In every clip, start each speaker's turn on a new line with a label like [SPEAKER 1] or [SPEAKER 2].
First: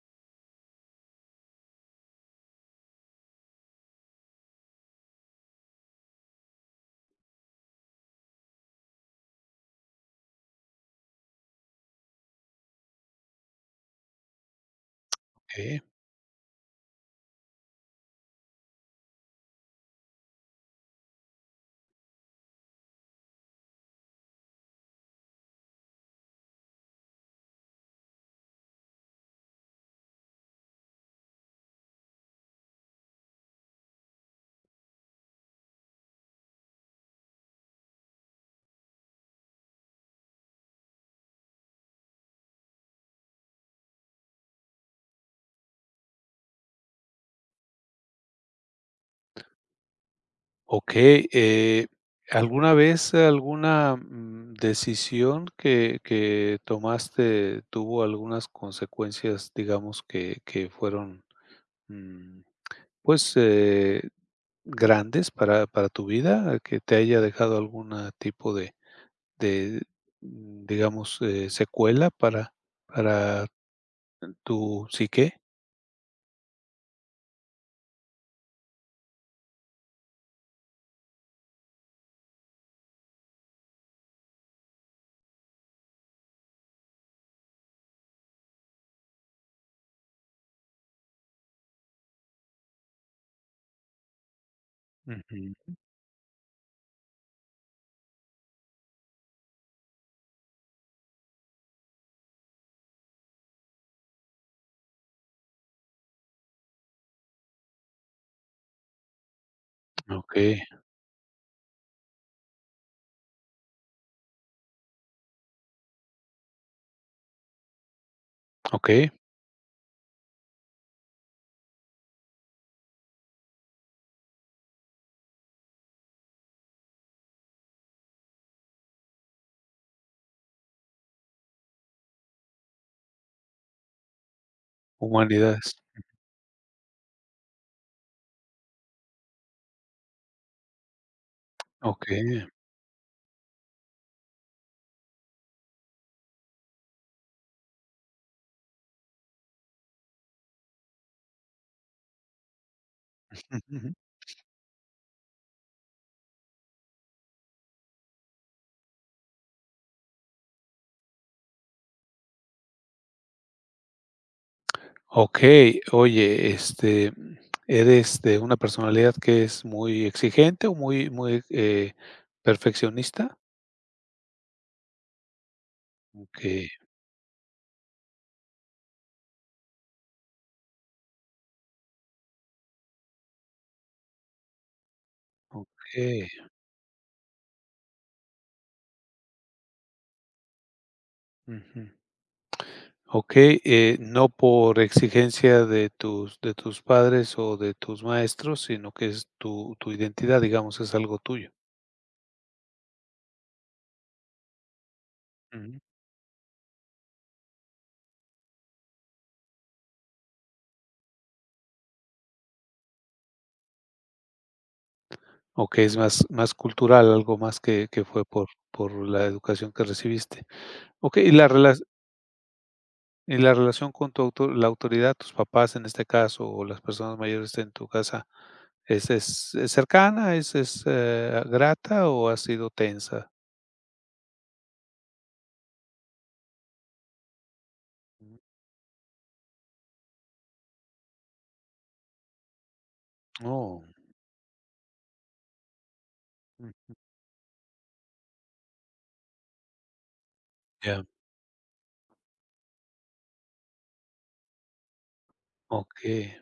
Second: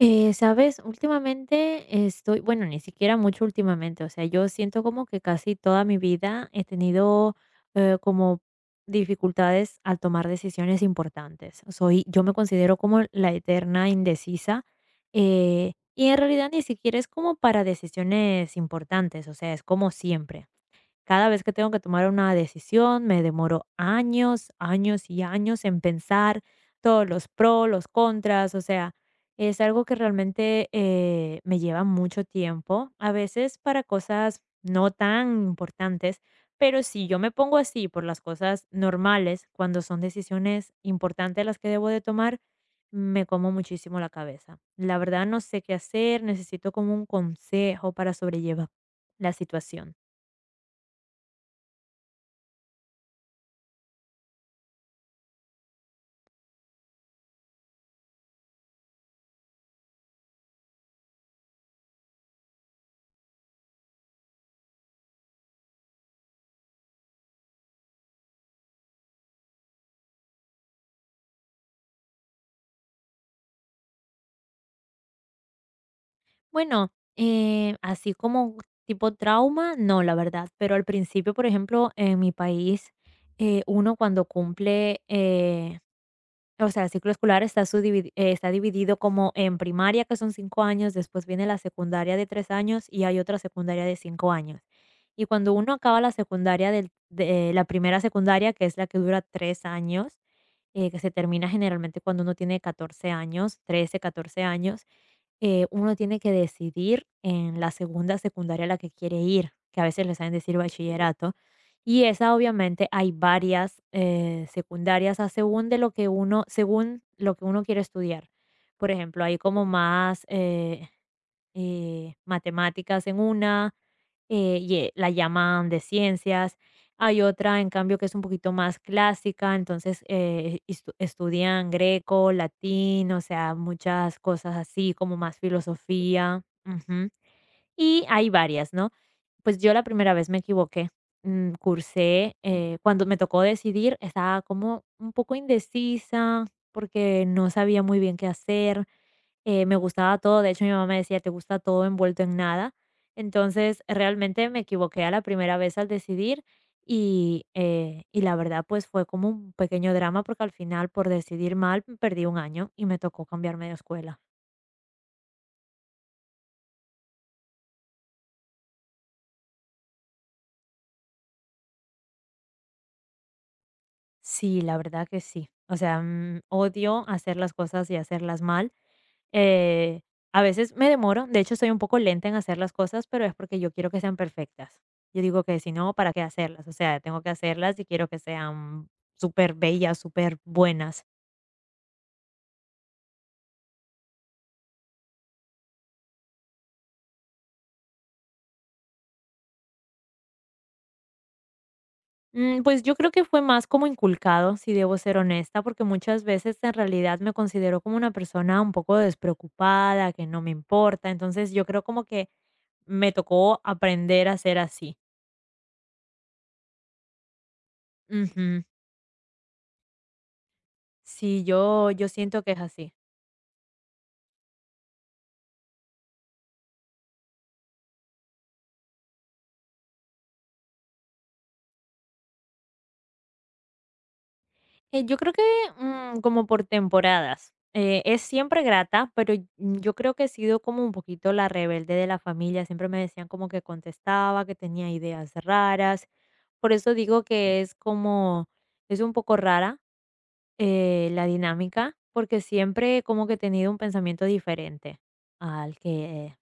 [SPEAKER 1] ¿Sabes? Últimamente estoy, bueno, ni siquiera mucho últimamente, o sea, yo siento como que casi toda mi vida he tenido como dificultades al tomar decisiones importantes. Yo me considero como la eterna indecisa
[SPEAKER 2] Okey,
[SPEAKER 1] y en realidad ni siquiera es como para decisiones importantes, o sea, es como siempre. Cada vez que tengo que tomar una decisión, me demoro años, años y años en pensar todos los pros, los contras, o sea, es algo que realmente me lleva mucho tiempo, a veces para cosas no tan importantes, pero si yo me pongo así por las cosas normales, cuando son decisiones importantes las que debo de tomar, me como muchísimo la cabeza. La verdad no sé qué hacer, necesito como un consejo para sobrellevar la situación.
[SPEAKER 2] okey, ¿alguna vez alguna, decisión que tomaste tuvo algunas consecuencias, digamos, que fueron, mm, pues, eh, grandes para tu vida, que te haya dejado alguna tipo de de, digamos, secuela para para tu psique?
[SPEAKER 1] Bueno, así como tipo trauma, no, la verdad, pero al principio, por ejemplo, en mi país, uno cuando cumple, o sea, el ciclo escolar está dividido como en primaria, que son 5 años, después viene la secundaria de 3 años y hay otra secundaria de 5 años. Y cuando uno
[SPEAKER 2] Ujú,
[SPEAKER 1] acaba la secundaria, la primera secundaria, que es la que dura 3 años, que se termina generalmente cuando uno tiene 14 años, 13, 14 años, uno tiene que decidir en la segunda secundaria a la que quiere ir, que a veces le saben decir
[SPEAKER 2] okey,
[SPEAKER 1] bachillerato. Y esa obviamente hay varias secundarias a según de lo que uno, según lo que uno quiere estudiar. Por
[SPEAKER 2] okey,
[SPEAKER 1] ejemplo, hay como más, matemáticas en una, y la llaman de ciencias. Hay otra, en cambio, que es un poquito más clásica, entonces estudian greco, latín, o sea, muchas cosas así, como más
[SPEAKER 2] humanidades,
[SPEAKER 1] filosofía. Ujú. Y hay varias, ¿no? Pues yo la primera vez me equivoqué.
[SPEAKER 2] okey.
[SPEAKER 1] Cuando me tocó decidir, estaba como un poco indecisa porque no sabía muy bien qué hacer me gustaba todo, de hecho mi mamá me decía, te gusta todo envuelto en nada. Entonces, realmente me equivoqué a la primera vez al decidir y la verdad pues fue como un pequeño drama porque al final por decidir mal perdí un año y me tocó cambiarme de escuela.
[SPEAKER 2] Okey. Oye, este, ¿eres de una personalidad que es muy exigente o muy muy, perfeccionista?
[SPEAKER 1] Sí, la verdad que sí. O sea,
[SPEAKER 2] Okey,
[SPEAKER 1] odio hacer las cosas y hacerlas mal. Eh, a veces me demoro, de hecho soy un poco lenta en hacer las cosas, pero es porque yo quiero que sean perfectas. Yo digo que si no, ¿para qué
[SPEAKER 2] okey.
[SPEAKER 1] hacerlas? O sea, tengo que hacerlas y quiero que sean súper bellas, súper buenas.
[SPEAKER 2] Ujú. Okey, no por exigencia de tus padres o de tus maestros, sino que es tu tu identidad, digamos, es algo tuyo.
[SPEAKER 1] Pues yo creo que fue más como inculcado, si debo ser honesta,
[SPEAKER 2] Ujú.
[SPEAKER 1] porque muchas veces en realidad me considero como una persona un poco despreocupada, que no me importa. Entonces yo creo como que me tocó aprender a ser así.
[SPEAKER 2] Okey, es más más cultural, algo más que fue por
[SPEAKER 1] Ujú.
[SPEAKER 2] la educación que recibiste. Okey, y
[SPEAKER 1] Sí,
[SPEAKER 2] la rela
[SPEAKER 1] yo siento que es así.
[SPEAKER 2] y la relación con tu auto la autoridad, tus papás en este caso, o las personas mayores en tu casa, ¿es cercana, es, grata o ha sido tensa?
[SPEAKER 1] Yo creo que como por temporadas. Es
[SPEAKER 2] Mm.
[SPEAKER 1] siempre grata, pero yo creo que he sido como un poquito la rebelde de la familia. Siempre me decían como que
[SPEAKER 2] Oh,
[SPEAKER 1] contestaba, que tenía ideas raras. Por
[SPEAKER 2] mm,
[SPEAKER 1] eso digo que es un poco rara
[SPEAKER 2] ya,
[SPEAKER 1] la dinámica, porque siempre como que he tenido un pensamiento diferente al que
[SPEAKER 2] okey.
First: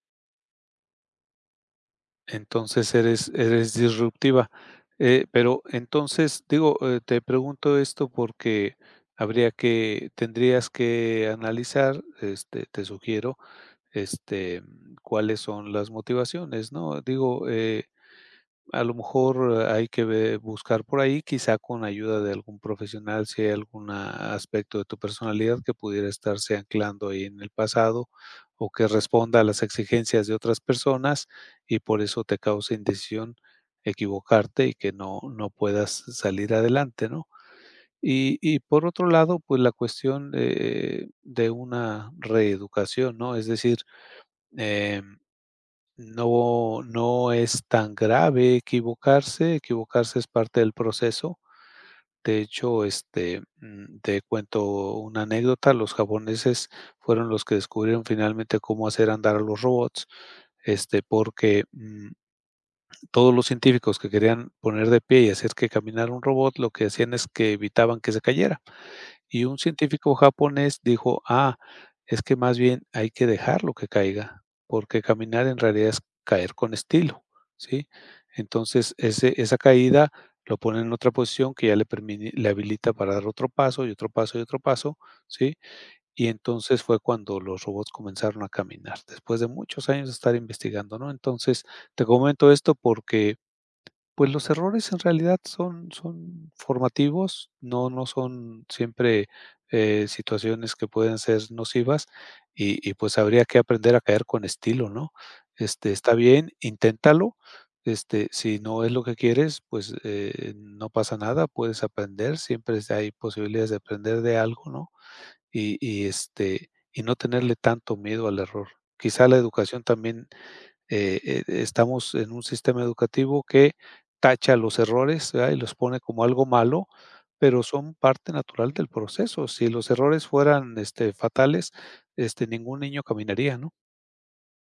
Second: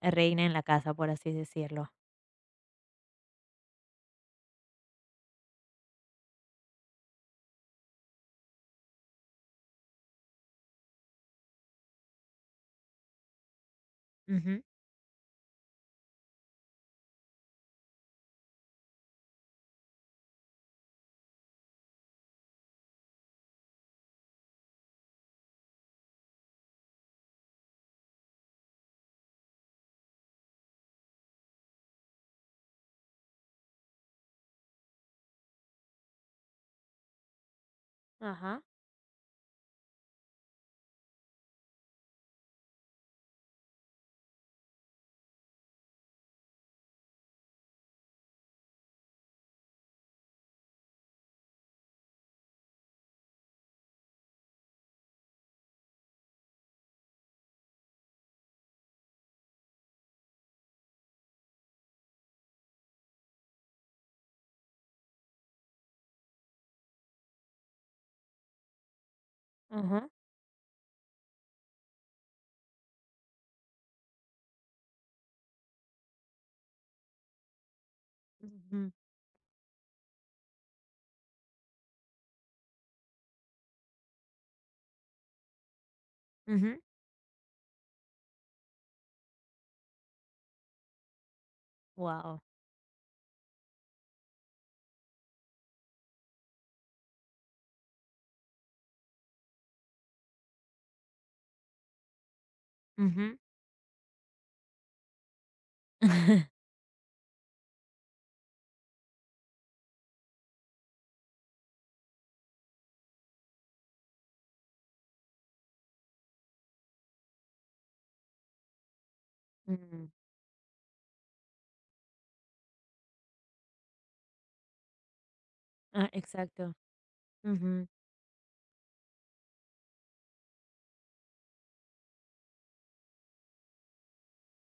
[SPEAKER 1] reina en la casa, por así decirlo.
[SPEAKER 2] Entonces eres eres disruptiva. Pero entonces, digo, te pregunto esto porque habría que tendrías que analizar, este, te sugiero,
[SPEAKER 1] Ujú.
[SPEAKER 2] este, cuáles son las motivaciones, ¿no? Digo, a lo mejor, hay que ve buscar por ahí, quizá con ayuda de algún profesional, si hay algún aspecto de tu personalidad que pudiera estarse anclando ahí en el pasado, o que responda a las exigencias de otras personas, y por eso te causa indecisión equivocarte y que no no puedas salir adelante, ¿no? Y
[SPEAKER 1] Ajá,
[SPEAKER 2] por otro lado, pues la cuestión, de una reeducación, ¿no? Es decir, eh no, no es tan grave equivocarse, equivocarse es parte del proceso. De hecho, este, te cuento una anécdota, los japoneses fueron los que descubrieron finalmente cómo hacer andar a los robots, este, porque, todos los científicos que querían poner de pie y hacer que caminara un robot, lo que hacían es que evitaban que se cayera. Y un
[SPEAKER 1] ajá,
[SPEAKER 2] científico japonés dijo: "Ah, es que más bien hay que dejarlo que caiga, porque caminar en realidad es caer con estilo", ¿sí?
[SPEAKER 1] ujú, ujú.
[SPEAKER 2] Entonces, ese esa caída lo pone en otra posición que ya le permite le habilita para dar otro paso, y otro paso, y otro paso, ¿sí? Y
[SPEAKER 1] Ujú.
[SPEAKER 2] entonces fue cuando los robots comenzaron a caminar, después de muchos años de estar investigando, ¿no? Entonces, te
[SPEAKER 1] Wow.
[SPEAKER 2] comento esto porque pues los errores en realidad son son formativos, no no son siempre, situaciones que pueden ser nocivas y pues
[SPEAKER 1] Ujú.
[SPEAKER 2] habría que aprender a caer con estilo, ¿no? Este, está bien, inténtalo, este, si no es lo que quieres, pues, no pasa nada, puedes aprender, siempre es hay posibilidades de aprender de algo, ¿no? Y, este, y no tenerle tanto miedo al error. Quizá la educación
[SPEAKER 1] Mm,
[SPEAKER 2] también estamos en un sistema educativo que tacha los errores, ¿verdad? Y los pone
[SPEAKER 1] ah,
[SPEAKER 2] como algo
[SPEAKER 1] exacto.
[SPEAKER 2] malo, pero
[SPEAKER 1] Ujú.
[SPEAKER 2] son parte natural del proceso. Si los errores fueran, este, fatales, este, ningún niño caminaría, ¿no?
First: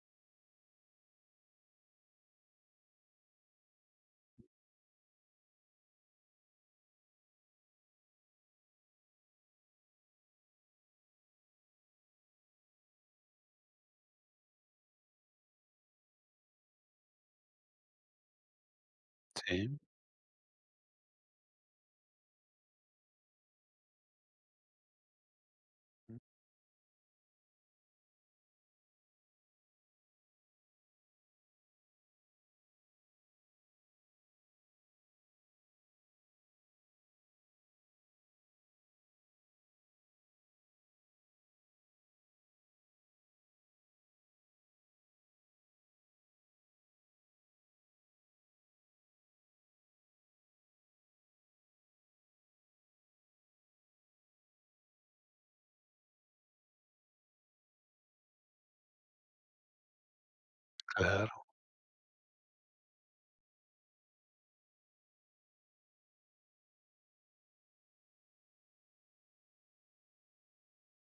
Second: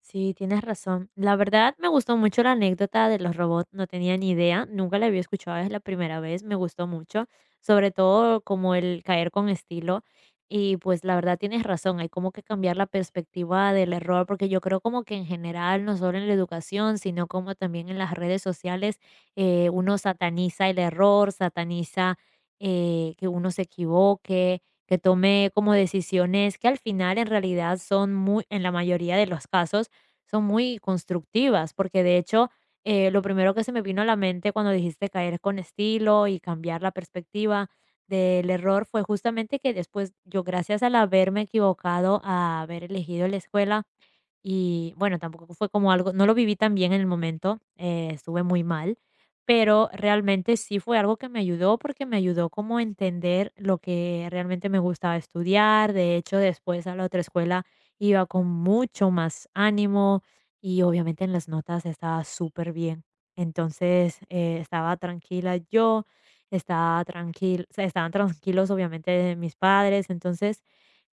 [SPEAKER 1] Sí, tienes razón. La verdad me gustó mucho la anécdota de los robots, no tenía ni idea, nunca la había escuchado, es la primera vez, me gustó mucho, sobre todo como el caer con estilo. Y pues la verdad tienes razón, hay como que cambiar la perspectiva del error, porque yo creo como que en general, no solo en la educación, sino como también en las redes sociales,
[SPEAKER 2] Sí,
[SPEAKER 1] uno sataniza el error, sataniza que uno se equivoque, que tome como decisiones que al final en realidad son muy, en la mayoría de los casos, son muy constructivas, porque de hecho, lo primero que se me vino a la mente cuando dijiste caer con estilo y cambiar la perspectiva del error fue justamente que después yo, gracias al haberme equivocado, a haber elegido la escuela, y bueno, tampoco fue como algo, no lo viví tan bien en el momento, estuve muy mal, pero realmente sí fue algo que me ayudó porque me ayudó como a entender lo que realmente me gustaba estudiar. De hecho, después a la otra escuela iba con mucho más ánimo y obviamente en
[SPEAKER 2] claro,
[SPEAKER 1] las notas estaba súper bien. Entonces, estaba tranquila yo, o sea, estaban tranquilos obviamente mis padres. Entonces,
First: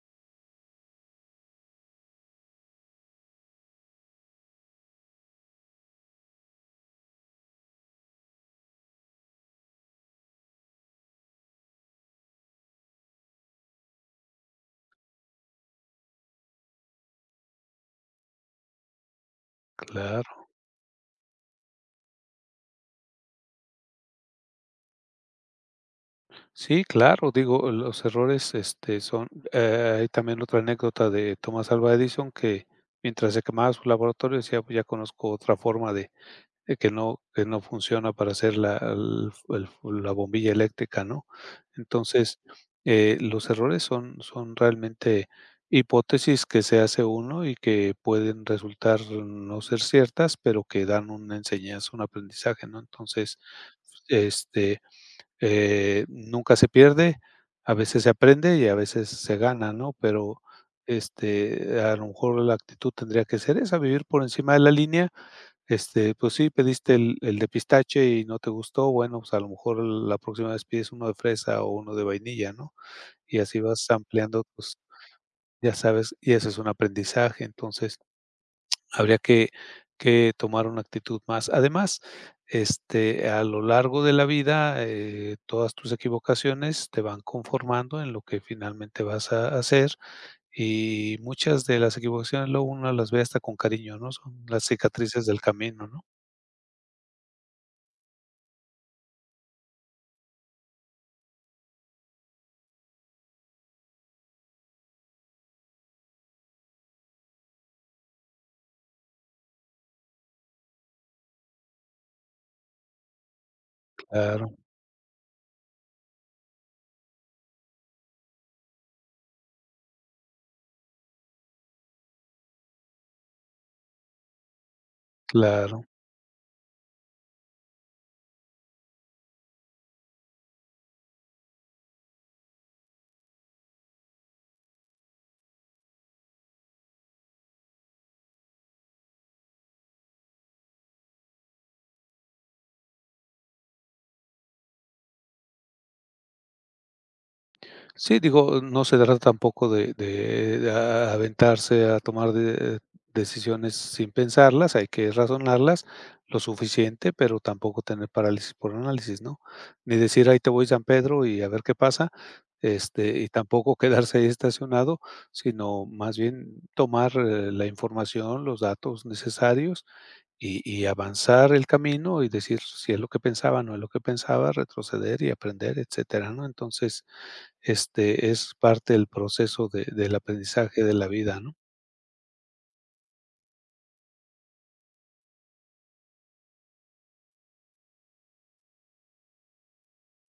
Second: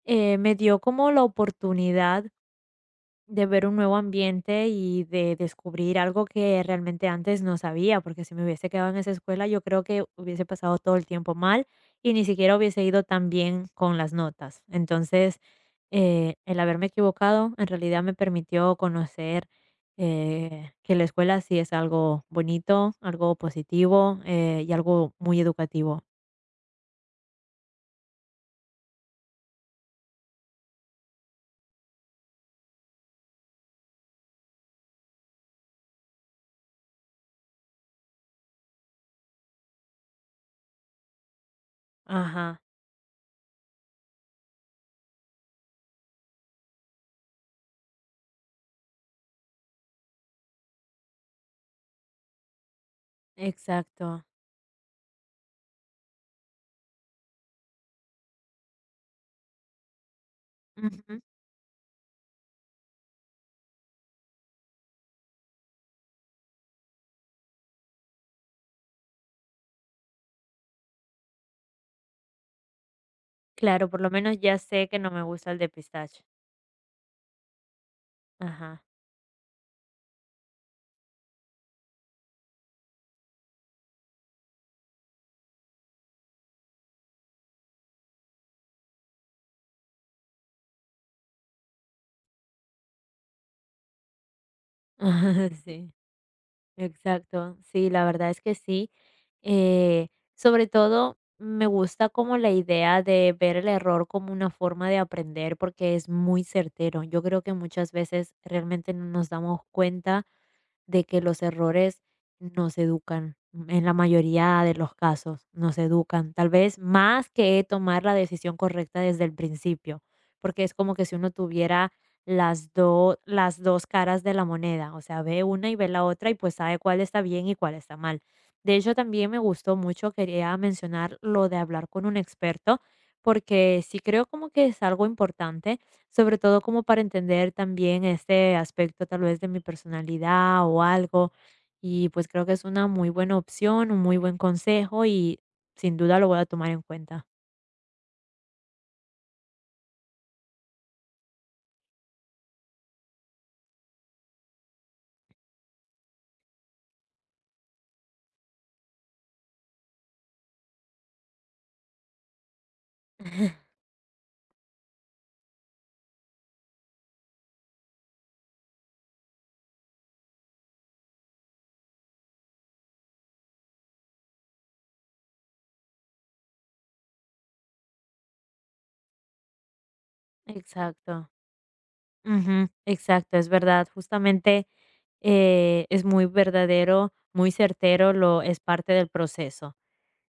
[SPEAKER 1] me dio como la oportunidad de ver un nuevo ambiente y de descubrir algo que realmente antes no sabía, porque si me hubiese quedado en esa escuela, yo creo que hubiese pasado todo el tiempo mal y ni siquiera hubiese ido tan bien con las notas. Entonces, el haberme equivocado en realidad me permitió conocer
[SPEAKER 2] claro.
[SPEAKER 1] que la escuela sí es algo bonito, algo positivo y algo muy educativo.
[SPEAKER 2] Sí, claro, digo, los errores, este, son hay también otra anécdota de Thomas Alva Edison que mientras se quemaba su laboratorio decía: "Pues ya conozco otra forma de eh, que no funciona para hacer la el la bombilla eléctrica, ¿no? Entonces,
[SPEAKER 1] Ajá,
[SPEAKER 2] los errores son son realmente hipótesis que se hace uno y que pueden resultar no ser ciertas, pero que dan una enseñanza, un aprendizaje, ¿no? Entonces,
[SPEAKER 1] exacto.
[SPEAKER 2] este, nunca se pierde, a veces se aprende y a veces se gana, ¿no? Pero,
[SPEAKER 1] Ujú.
[SPEAKER 2] este, a lo mejor la actitud tendría que ser esa, vivir por encima de la línea este, pues sí, pediste el de pistache y no te gustó, bueno, pues a lo mejor la próxima vez pides uno de fresa o uno de vainilla, ¿no? Y así vas
[SPEAKER 1] Claro, por lo menos
[SPEAKER 2] ampliando,
[SPEAKER 1] ya
[SPEAKER 2] pues,
[SPEAKER 1] sé que no me gusta el de
[SPEAKER 2] ya sabes,
[SPEAKER 1] pistache.
[SPEAKER 2] y eso es un aprendizaje, entonces,
[SPEAKER 1] Ajá.
[SPEAKER 2] habría que tomar una actitud más. Además, este, a lo largo de la vida, todas tus equivocaciones te van conformando en lo que finalmente vas a hacer, y muchas de las equivocaciones luego uno las ve hasta con cariño, ¿no? Son las cicatrices del
[SPEAKER 1] Ajá,
[SPEAKER 2] camino,
[SPEAKER 1] sí,
[SPEAKER 2] ¿no?
[SPEAKER 1] exacto. Sí, la verdad es que sí. Eh, Sobre todo me gusta como la idea de ver el error como una forma de aprender porque es muy certero. Yo creo que muchas veces realmente no nos damos cuenta de que los errores nos educan, en la
[SPEAKER 2] Claro.
[SPEAKER 1] mayoría de los casos nos educan, tal vez más que tomar la decisión correcta desde el principio, porque es como que si uno tuviera las dos caras de la moneda, o sea, ve una y
[SPEAKER 2] Claro.
[SPEAKER 1] ve la otra y pues sabe cuál está bien y cuál está mal. De hecho, también me gustó mucho, quería mencionar lo de hablar con un experto, porque sí creo como que es algo importante sobre todo como para entender también este aspecto tal vez de mi personalidad o algo. Y pues creo que es una muy buena opción, un muy buen consejo y sin duda lo voy a tomar en cuenta.
[SPEAKER 2] Sí, digo, no se trata tampoco de de a aventarse a tomar de decisiones sin pensarlas, hay que razonarlas lo suficiente, pero tampoco tener parálisis por análisis, ¿no? Ni decir: "Ahí te voy, San Pedro, y a ver qué pasa", este, y tampoco quedarse ahí estacionado, sino más bien tomar, la información, los datos necesarios y avanzar el camino y decir si es lo que pensaba, no es lo que pensaba, retroceder y aprender, etcétera, ¿no? Entonces este, es parte del proceso de del aprendizaje de la
[SPEAKER 1] Exacto.
[SPEAKER 2] vida, ¿no?
[SPEAKER 1] Ujú, exacto, es verdad. Justamente es muy verdadero, muy certero, lo es parte del proceso.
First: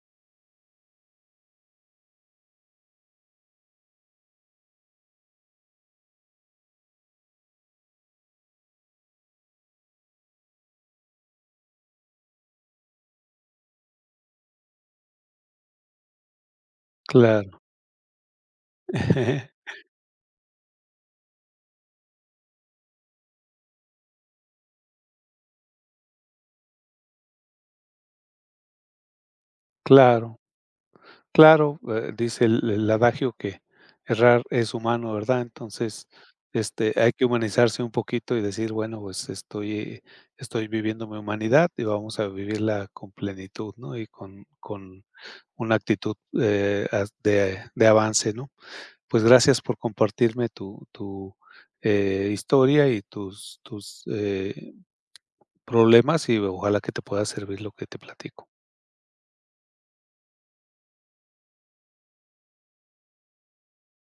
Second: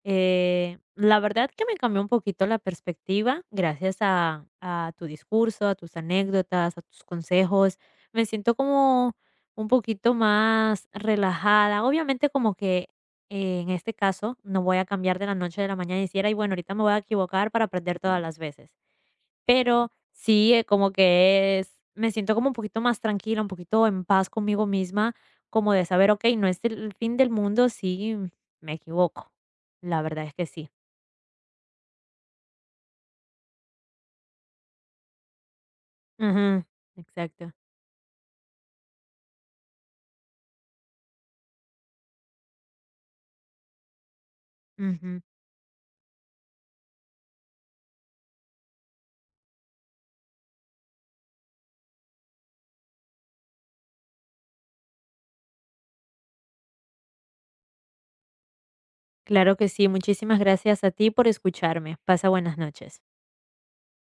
[SPEAKER 1] La verdad que me cambió un poquito la perspectiva gracias a, tu discurso, a tus anécdotas, a tus consejos. Me siento como un poquito más relajada. Obviamente como que en este caso no voy a cambiar de la noche a la mañana y decir, ay, bueno, ahorita me voy a equivocar
[SPEAKER 2] Claro,
[SPEAKER 1] para aprender todas las veces. Pero sí, como que es me siento como un poquito más tranquila, un poquito en paz conmigo misma, como de saber, okey, no es el fin del mundo si me equivoco. La verdad es
[SPEAKER 2] claro,
[SPEAKER 1] que sí.
[SPEAKER 2] claro, dice el adagio que errar es humano, ¿verdad? Entonces,
[SPEAKER 1] Ujú,
[SPEAKER 2] este, hay que
[SPEAKER 1] exacto.
[SPEAKER 2] humanizarse un poquito y decir, bueno, pues estoy estoy viviendo mi humanidad y vamos a vivirla con plenitud, ¿no? Y con
[SPEAKER 1] Ujú.
[SPEAKER 2] una actitud, as de avance, ¿no? Pues gracias por compartirme tu tu, historia y tus tus, problemas y ojalá que te pueda servir lo que te platico.
[SPEAKER 1] Claro que sí. Muchísimas gracias a ti por escucharme. Pasa buenas noches.